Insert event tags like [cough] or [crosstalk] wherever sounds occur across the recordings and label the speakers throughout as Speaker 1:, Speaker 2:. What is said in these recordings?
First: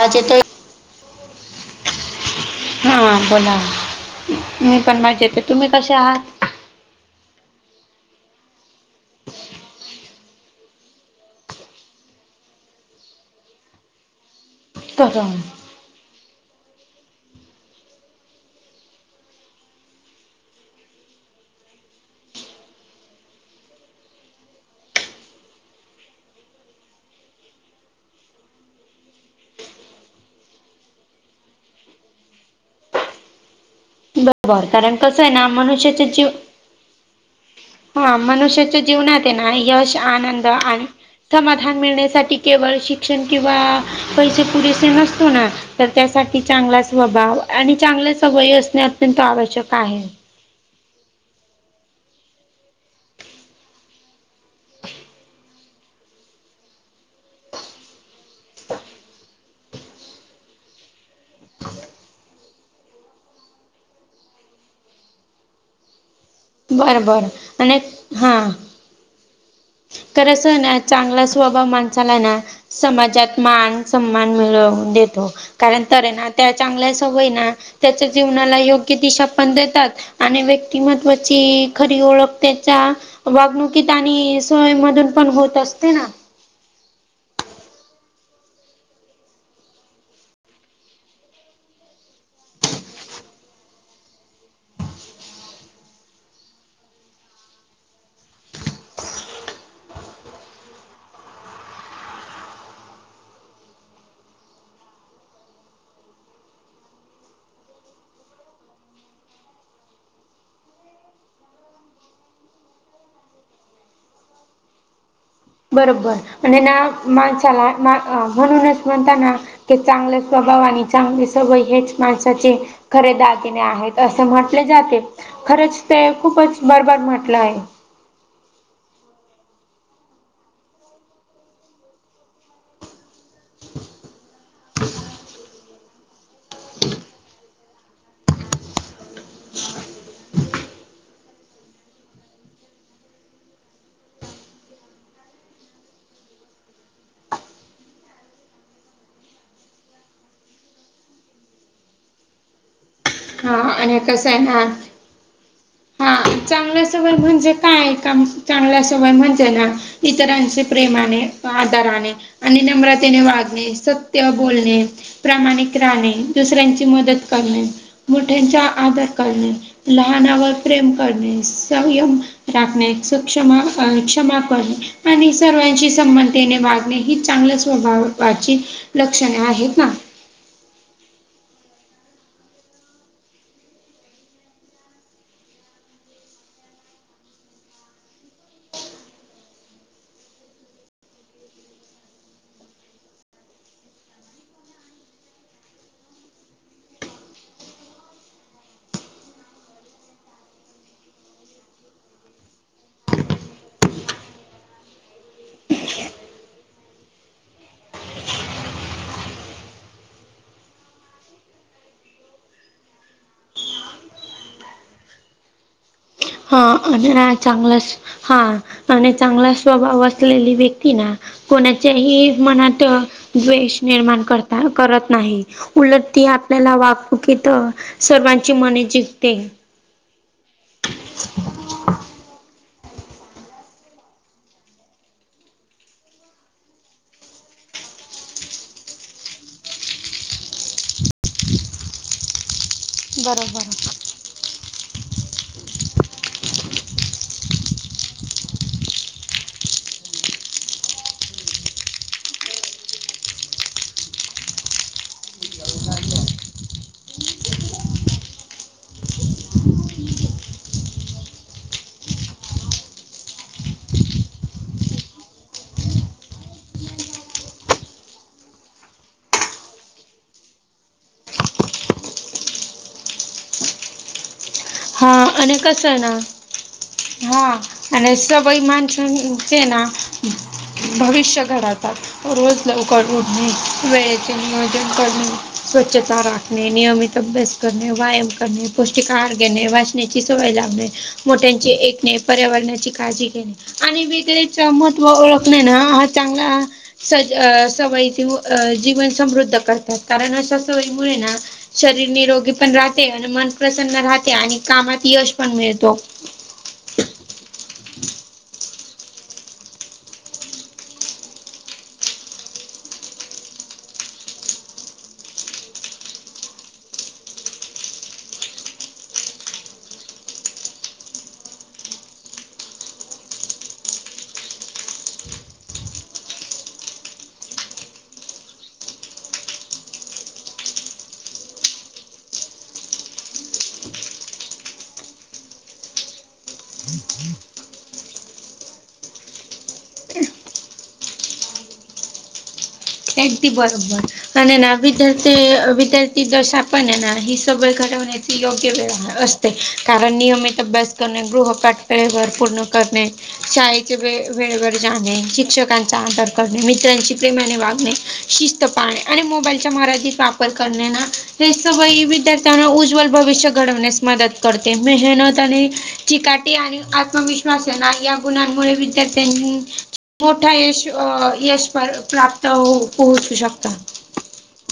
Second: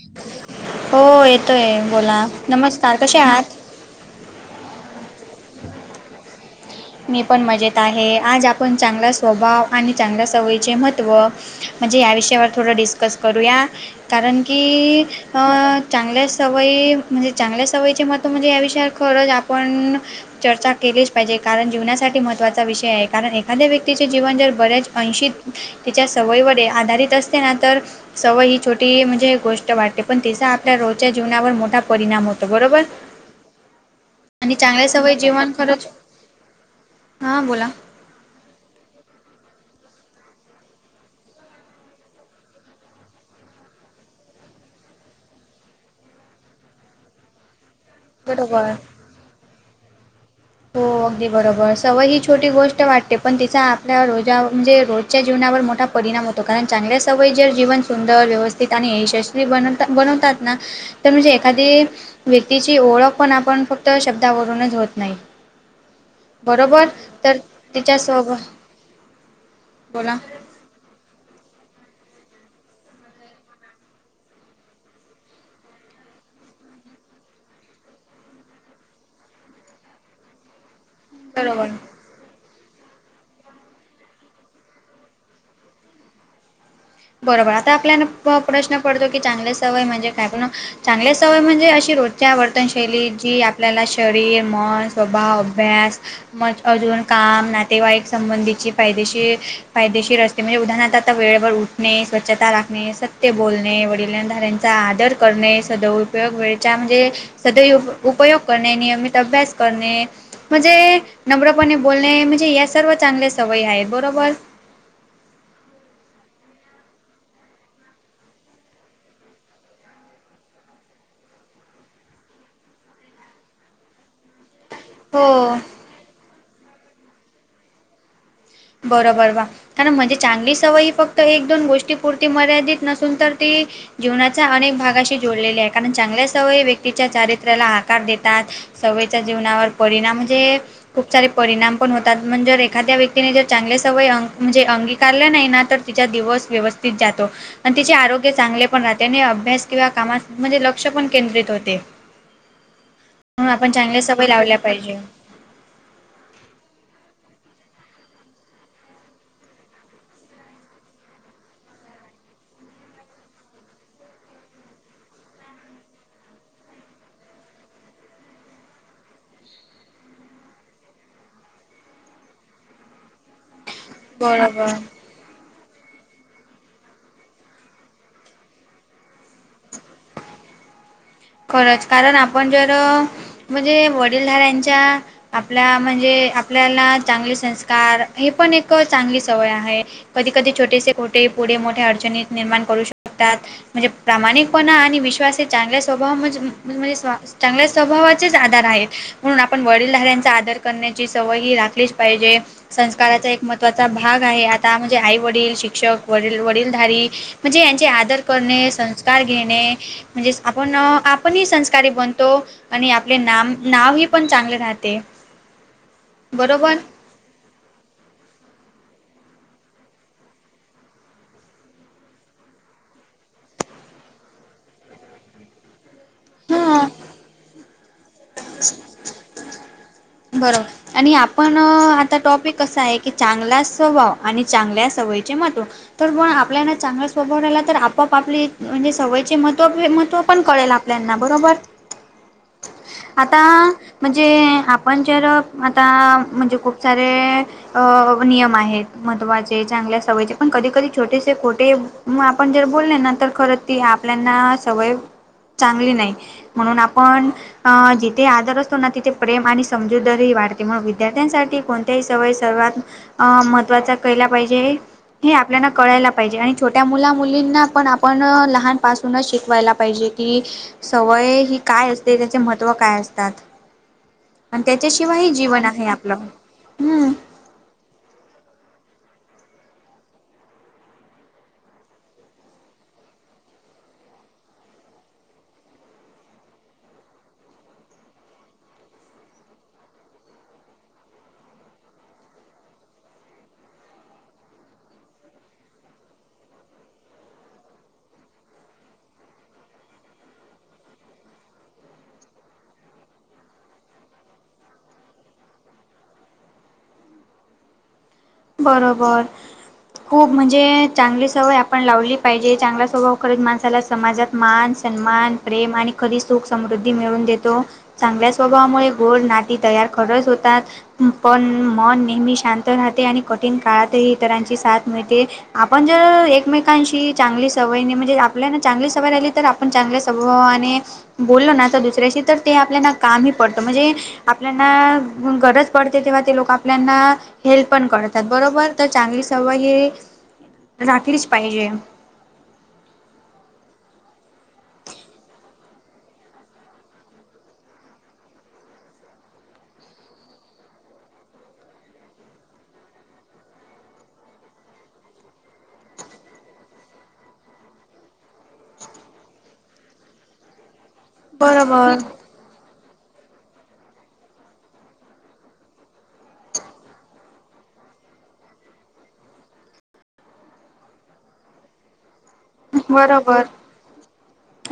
Speaker 1: वाज येतोय.
Speaker 2: हो येतोय बोला.
Speaker 1: हा
Speaker 2: नमस्कार कसे आहात?
Speaker 1: बोला मी पण मजेतये, तुम्ही कश्या आहात?
Speaker 2: मी पण मजेत आहे आज आपण चांगला स्वभाव आणि चांगल्या सवयी चे महत्व म्हणजे या विषयावर थोड डिस्कस करूया. कारण की
Speaker 1: बरं
Speaker 2: अ चांगल्या सवयी म्हणजे चांगल्या सवयीचे महत्व म्हणजे या विषयावर खरंच आपण चर्चा केलीच पाहिजे. कारण जीवनासाठी महत्त्वाचा विषय आहे कारण एखाद्या व्यक्तीचे जीवन जर बऱ्याच अंशी तिच्या सवयी वडे आधारित असते ना तर सवय ही छोटी म्हणजे गोष्ट वाटते पण तिचा आपल्या रोजच्या जीवनावर मोठा परिणाम होतो बरोबर. आणि चांगल्या सवयी जीवन खरंच
Speaker 1: त्याची
Speaker 2: हां बोला!
Speaker 1: हा मनुष्याच्या जीवनात आहे ना यश, आनंद आणि समाधान मिळण्यासाठी केवळ शिक्षण किंवा पैसे पुरेसे नसतो ना. तर त्यासाठी चांगला स्वभाव आणि चांगल्या सवयी
Speaker 2: बरोबर.
Speaker 1: असणे अत्यंत आवश्यक आहे.
Speaker 2: हो अगदी बरोबर सवय ही छोटी गोष्ट वाटते. पण तिचा आपल्या रोजा- म्हणजे रोज च्या जीवनावर मोठा परिणाम होतो, कारण चांगल्या सवयी जर जीवन सुंदर व्यवस्थित आणि यशस्वी बनव -बनवतात ना तर म्हणजे एखादी व्य तिची ओळख पण आपण फक्त शब्दावरूनच होत नाही. बरोबर
Speaker 1: बरं बरं
Speaker 2: तर तिच्या स्वभा
Speaker 1: तर अस ना चांगला स्वभाव माणसाला ना! समाजात मान, सन्मान मिळवून देतो. कारण तर ना त्या चांगल्या सवयी ना त्याच्या जीवनाला योग्य दिशा पण देतात आणि व्य किंवा त्याची
Speaker 2: बरोबर.
Speaker 1: खरी ओळख त्याच्या वागणुकीत आणि सवयी मधून पण होत असते ना‌.
Speaker 2: बरोबर! आता आपल्याला प- प्रश्न पडतो की, चांगल्या सवय म्हणजे काय? पण चांगल्या सवयी म्हणजे अशी रोजच्या वर्तनशैली जी आपल्याला शरीर, मन, स्वभाव, अभ्यास म अजून काम, नातेवाईक संबंधीची फायदेशीर- फायदेशीर असते. ते म्हणजे उदाहरण आता वेळेवर उ णे स्वच्छता राखणे, सत्य बोलणे, वडिलधाऱ्यांचा आदर करणे, सदैव उपयोग वेळेच्या म्हणजे सदैव उपयोग करणे, नियमित अभ्यास करणे, म्हणजे नम्रपणे बोलणे म्हणजे या सर्व चांगल्या सवयी आहेत बरोबर.
Speaker 1: बरोबर! आणि ना माणसाला मा- म्हणूनच म्हणताना. ते चांगले स्वभाव आणि चांगली सवय हेच माणसाचे खरे दागिने आहेत. असं म्हटले जाते,
Speaker 2: हो
Speaker 1: खरंच ते खूपच बरोबर म्हटलं आहे.
Speaker 2: बरोबर वा! कारण म्हणजे चांगली सवय ही फक्त एक, दोन गोष्टी पुरती मर्यादित नसून तर ती जीवनाच्या अनेक भागाशी जोडलेले आहे, कारण चांगल्या सवयी व्यक्तीच्या चारित्र्याला आकार देतात. सवयच्या जीवनावर परिणाम म्हणजे खूप सारे परिणाम पण होतात. म्हणजे एखाद्या व्यक्ती तिने जर चांगले सवय अं- म्हणजे अंगीकारले नाही ना, तर तिचा दिवस व्यवस्थित जातो. आणि तिचे आरोग्य चांगले पण राहते आणि अभ्यास किंवा कामा म्हणजे लक्ष पण केंद्रित होते. म्हणून
Speaker 1: हा
Speaker 2: आपण
Speaker 1: आणि
Speaker 2: चांगल्या सवयी
Speaker 1: कसं आहे
Speaker 2: लावल्या
Speaker 1: ना
Speaker 2: पाहिजे.
Speaker 1: हा चांगल्या सवय म्हणजे काय? काम चांगल्या सवय म्हणजे ना इतरांशी प्रेमाने आधाराने राहणे आणि नम्रतेने वागणे, सत्य बोलणे. प्रामाणिक राहणे, दुसऱ्यांची मदत करणे, मोठ्यांचा आदर करणे, लहानांवर प्रेम करणे, संयम राखणे, क्ष्मा- क्षमा करणे,
Speaker 2: बरोबर.
Speaker 1: आणि सर्वांशी संमतेने वागणे ही चांगल्या स्वभावाची लक्षणे आहेत ना.
Speaker 2: खरंच कारण आपण जर म्हणजे वडीलधाऱ्यांच्या आपल्या म्हणजे आपल्याला चांगले संस्कार हे पण एक चांगली सवय आहे. कधी कधी छोटेसे खोटे पुढे मोठ्या अडचणीत निर्माण करू शकतात. म्हणजे प्रामाणिकपणा आणि विश्वास हे चांगल्या स्वभाव म्हणजे म्हणजे स्व -चांगल्या स्वभावाचेच आधार आहेत. म्हणून आपण वडीलधाऱ्यांचा आदर करण्याची सवय ही राखलीच पाहिजे. संस्काराचा एक महत्त्वाचा भाग आहे. आता म्हणजे आईवडील, शिक्षक, वडील, वडीलधारी म्हणजे यांचे आदर करणे, संस्कार घेणे म्हणजे आपण आपणही संस्कारी बनतो आणि आपले नाम नावही पण चांगले राहते. [unintelligible]
Speaker 1: हा आणि ह चांगला हा आणि चांगला स्वभाव असलेली व्यक्ती ना कोणाच्याही मनात द्वेष निर्माण करता करत नाही. उलट ती आपल्याला
Speaker 2: ह
Speaker 1: वागणुकीत सर्वांची मने जिंकते.
Speaker 2: बरोबर आणि आपण आता टॉपिक कसं आहे की चांगला स्वभाव आणि चांगल्या सवयीचे मत्व तर मण आपल्याला चांगलं स्वभा राला तर आपआप आपली म्हणजे सवयचे मत् मत्व पण कळेल प्लना बरोबर, आता
Speaker 1: बरोबर
Speaker 2: म्हणजे आपण जर आता म्हणजे खूप सारे अ नियम आहेत महत्त्वाचे चांगल्या सवयीचे पण कधी कधी छोटेसे खोटे मग आपण जर बोलले ना तर खरं ती आपल्याना सवय चांगली नाही म्हणून आपण जिथे आदर असतो ना तिथे प्रेम आणि समजूदारही वाढते म्हण विद्यार्थ्यांसाठी कोणत्याही सवय सर्वात अं महत्त्वाचा केळला पाहिजे. हे आपल्याना कळायला पाहिजे आणि छोट्या मुला मुलींना पण आपण लहान पासूनच शिकवायला पाहिजे. कि सवय हि काय असते त्याचे महत्त्व काय असतात. आणि
Speaker 1: हा
Speaker 2: त्याच्याशिवाय ही जीवन आहे आपलं हम्म.
Speaker 1: हां. आणि सवय माणसांचे ना भविष्य घडतात. रोज लवकर उढणे वचे नियोजन करणे स्वच्छता राख णे नियमित अभ्यास करणे व्यायाम करणे पौष्टिक आहार घेणे ण्याची सवय लाभणे मोठ्यांची ऐकणे पर्यावरणाची काळजी घेणे, आणि वेगळेच महत्त्व ओळख नाही ना हा चांगला सज अ सवयीचे अ जीवन समृद्ध करतात कारण अशा सवयी मुळ ना शरीर निरोगी पण राहते आणि मन प्रसन्न राहते आणि कामात यश पण मिळतो.
Speaker 2: बरोबर. खूप म्हणजे चांगली सवय आपण लावली पाहिजे चांगला स्वभाव करत माणसाला समाजात मान सन्मान प्रेम आणि कधी सुख समृद्धी मिळवून देतो. चांगल्या स्वभावामुळे गोड नाती तयार खरच होतात. पण मन नेहमी शांत राहते आणि कठीण काळातही इतरांची साथ मिळते. आपण जर एकमेकांशी चांगली सवय म्हणजे आपल्या ना चांगली सवय राहिली तर आप पण चांगल्या स्वभा आणि बोललो ना तर दुसऱ्याशी तर ते आपल्याला कामही पडतं म्हणजे आपल्याना गरज पडते तेव्हा ते लोक आपल्याना हेल्प पण करतात त्यातबरोबर तर चांगली सवय हे राखलीच पाहिजे.
Speaker 1: त्यांटी बरोबर. आणि ना विद्यार्थी विद्यार्थी दश्या पण हे ना ही सव्हय घडवण्याची योग्य वेळ असते. कारण नियमित अभ्यास करणे गृहपाठ परवार पूर्ण करणे शाळेचे वे वेळेवर जाणे शिक्षकांचा आदर करणे मित्रांशी प्रेमाने वागणे शिस्त पाळणे आणि मोबाईलच्या मर्यादीत वापर करणे ना हे
Speaker 2: बरोबर
Speaker 1: सवयी विद्यार् ना उज्ज्वल भविष्य घडवण्यास मदत करते मेहनतने चिकाटी आणि आत्मविश श्सना या गुणांमुळे विद्यार्थ्यां मोठा यश यश प्राप्त होऊ पोहोचू
Speaker 2: बरोबर
Speaker 1: शकता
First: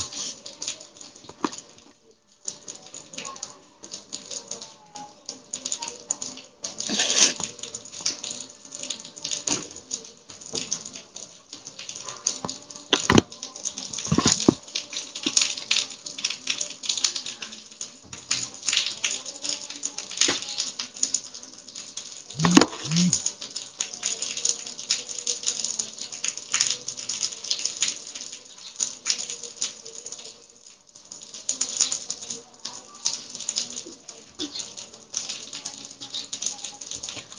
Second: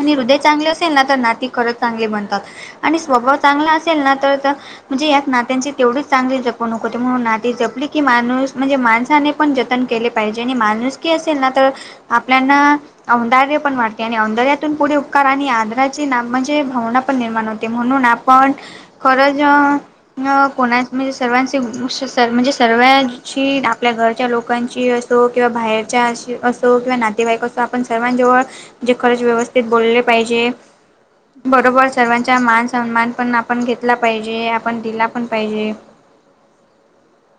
Speaker 2: आणि हृदय चांगले असेल ना तर नाती खरंच चांगली बनतात. आणि स्वभाव चांगला असेल ना तर तर म्हणजे यात नात्यांची तेवढीच चांगली जपूणक होती म्हणून नाते जपली की माणूस म्हणजे माणसाने पण जतन केले पाहिजे आणि माणूस की असेल ना तर आपल्याना औंधारय पण वाढते आणिऔंधार्यातून पुढे उपकार आणि आदराचे ना म्हणजे भावना पण निर्माण होते म्हणून आप पण खरंच कोणा म्हणजे सर्वांचे म्हणजे सर्वची आपल्या घरच्या लोकांची किंवा बाहेरच्या अ असो किंवा ना तेव्हाही कसं आपण सर्वां जवळ जे खरच व्यवस्थित बोलले पाहिजे बरोबर सर्वांचा मान सन्मान पण आपण घेतला पाहिजे आपण दिला पण पाहिजे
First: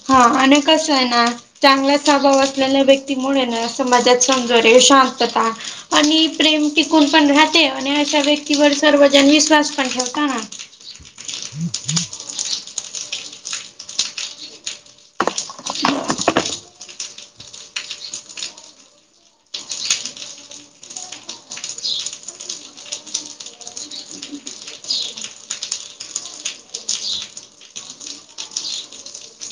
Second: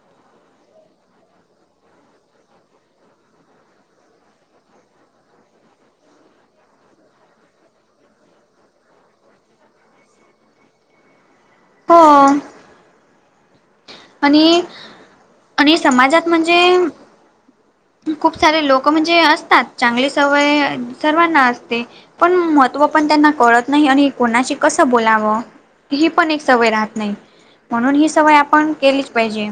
Speaker 1: हा आणि कसंय ना चांगलाच अभाव असलेल्या व्यक्तीमुळे ना समाजात समजर्य शांतता आणि प्रेम टिकून पण राहते आणि अशा व्यक्तीवर सर्वजण विश्वास पण ठेवता ना?
Speaker 2: [unintelligible]
Speaker 1: ह् हम्
Speaker 2: हो
Speaker 1: [inaudible]
Speaker 2: आणि, आणि समाजात म्हणजे? खूप सारे लोक म्हणजे असतात चांगली सवय सर्वांना असते पण महत्त्व पण त्यांना कळत नाही आणि कोणाशी कसं बोलावं ही पण एक सवय राहत नाही म्हणून ही सवय आपण केलीच पाहिजे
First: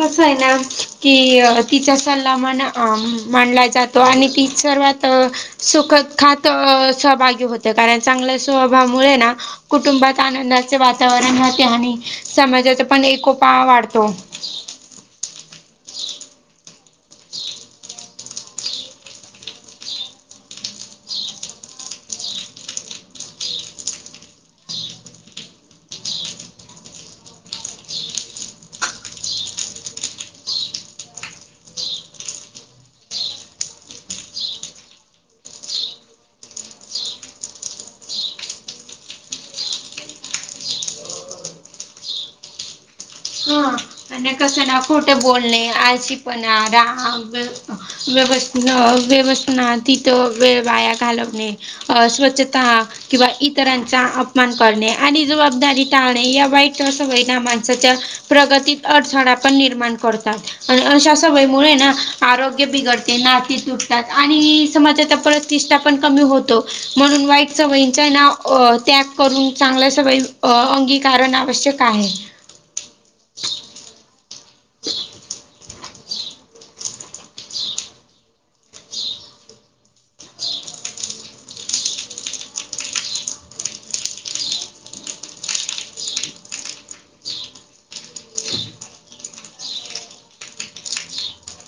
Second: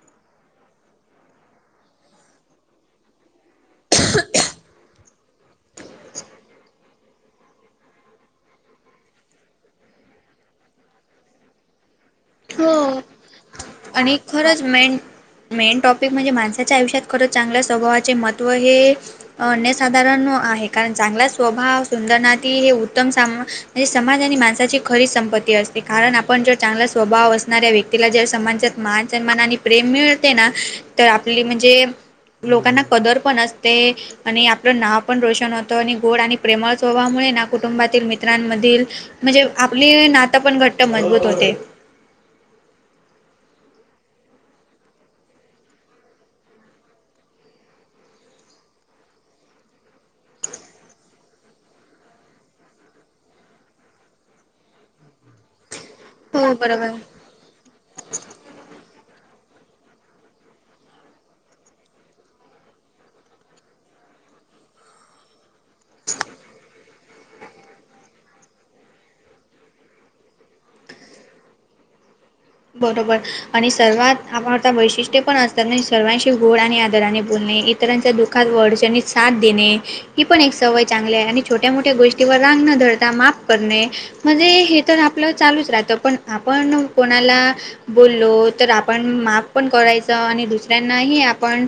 Speaker 1: कसंय ना की तिचा सल्ला म्हना मानला जातो आणि ती सर्वात सुखत खात सहभागी होते कारण चांगल्या स्वभावामुळे ना कुटुंबात आनंदाचे वातावरण राहते आणि समाजाचा
Speaker 2: हो
Speaker 1: पण एकोपा वाढतो
Speaker 2: आणि खरंच मेन, मेन टॉपिक म्हणजे माणसाच्या आयुष्यात खरंच चांगल्या स्वभावाचे महत्व हे अन्यसाधारण आहे कारण चांगला स्वभाव, सुंदर नाती, हे उत्तम साम म्हणजे समाज आणि माणसाची खरीच संपत्ती असते कारण आपण जर चांगला स्वभाव असणाऱ्या व्यक्तीला जर समाजात मानसन्मान आणि प्रेम मिळते ना तर आपली म्हणजे लोकांना कदर पण असते आणि आपलं नाव पण रोशन होतं आणि गोड आणि प्रेमळ स्वभावामुळे ना कुटुंबातील मित्रांमधील म्हणजे आपली नातं पण घट्ट मजबूत होते
Speaker 1: हा आणि कसं ना खोठं बोलणे आळशीपणा, राग व्यवसान व्यवस्थना तिथं वे वाया घालवणे अ स्वच्छता किंवा इतरांचा अपमान करणे आणि जबाबदारी टाळणे या
Speaker 2: हो
Speaker 1: वाईट
Speaker 2: बरोबर
Speaker 1: सवयी ना माणसाच्या प्रगतीत अडथळा पण निर्माण करतात आणि अशा सवयीमुळे ना आरोग्य बिघडते नाती तुट आणि समाजचा प्रतिष्ठापण कमी होतो म्हणून वाईट सवयींचा नां त्या करून चांगल्या सवयी अंगीकारण आवश्यक आहे.
Speaker 2: बरोबर आणि सर्वात आपण आता वैशिष्ट्य पण असतात ना सर्वांशी गोड आणि आदराने बोलणे इतरांच्या दुःख एखाद वडच्यांनी साथ देणे. ही पण एक सवय चांगली आहे आणि छोट्या मोठ्या गोष्टीवर राग न धरता माप करणे म्हणजे हे तर आपलं चालूच राहतं पण आपण पण बोललो तर आपण माफ पण करायच आणि दुसऱ्यांनाही आपण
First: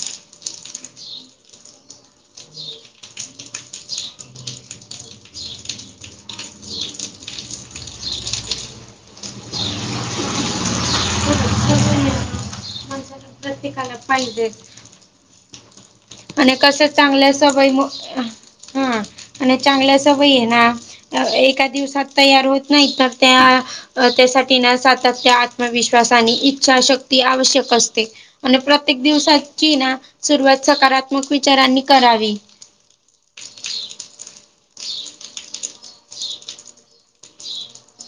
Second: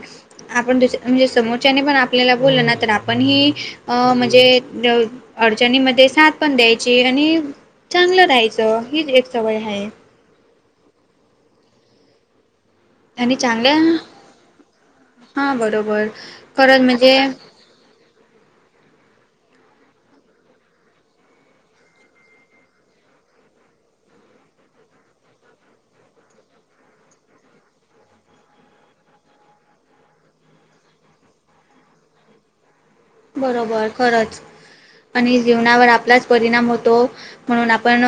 Speaker 2: आपण दुस्या म्हणजे समोरच्याने पण आपल्याला बोललं ना तर आपण ही म्हणजे अडचणीमध्ये साथ पण द्यायची आणि चांगलं राहायचं ही एक सवय हाये
Speaker 1: माणसाला
Speaker 2: आणि चांगल्या
Speaker 1: प्रत्येकाला पाहिजे
Speaker 2: हा बरोबर
Speaker 1: आणि
Speaker 2: खरंच
Speaker 1: कसं
Speaker 2: म्हणजे
Speaker 1: चांगल्या स वय हा आणि चांगल्या स वयी ये ना अ एका दिवसात तयार होत नाही तर त्या अ त्यासाठी ना सातत्य आत्मविश्वास आणि इच्छाशक्ती आवश्यक असते आणि प्रत्येक दिवसाची ना सुरुवात सकारात्मक विचारांनी करावी
Speaker 2: बरोबर खरंच आणि जीवनावर आपलाच परिणाम होतो म्हणून आपण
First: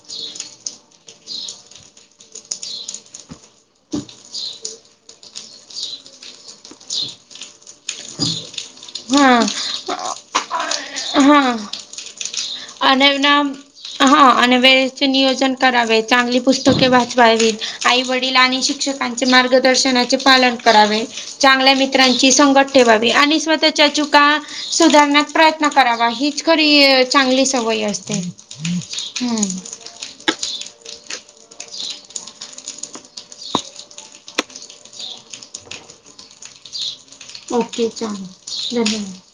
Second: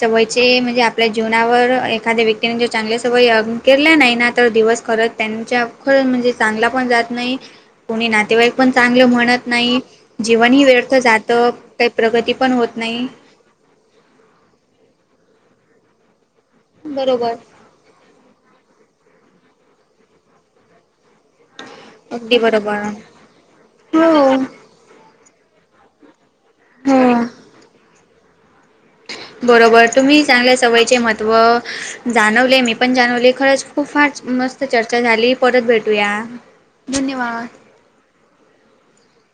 Speaker 2: सवयचे म्हणजे आपल्या जीवनावर एखाद्या व्यक्तीने जर चांगल्या सवय केल्या नाही ना तर दिवस खरं त्यांच्या खरं म्हणजे चांगला पण जात नाही कोणी नातेवाईक चांग
Speaker 1: हां
Speaker 2: म्हणत नाही जीवन व्यर्थ जात काय प्रगती पण होत नाही
Speaker 1: आणिना हा आणि वे नियोजन करावे चांगली पुस्तके
Speaker 2: बरोबर
Speaker 1: वाचवावी आई वडील आणि शिक्षकांचे मार्गदर्शनाचे पालन करावे चांगल्या मित्र चांगले मित्रांची
Speaker 2: अगदी
Speaker 1: संगत
Speaker 2: बरोबर
Speaker 1: ठेवावी आणि स्वतःच्या
Speaker 2: हो
Speaker 1: चुका सुधारण्याचा प्रयत्न करा खरी
Speaker 2: हो
Speaker 1: चांगली सवय असते हम्म
Speaker 2: बरोबर तुम्ही चांगल्या सवयीचे महत्व जाणवले मी पण जाणवले खरंच खूप फार मस्त चर्चा झाली परत भेटूया धन्यवाद
Speaker 1: े चां धन्यवाद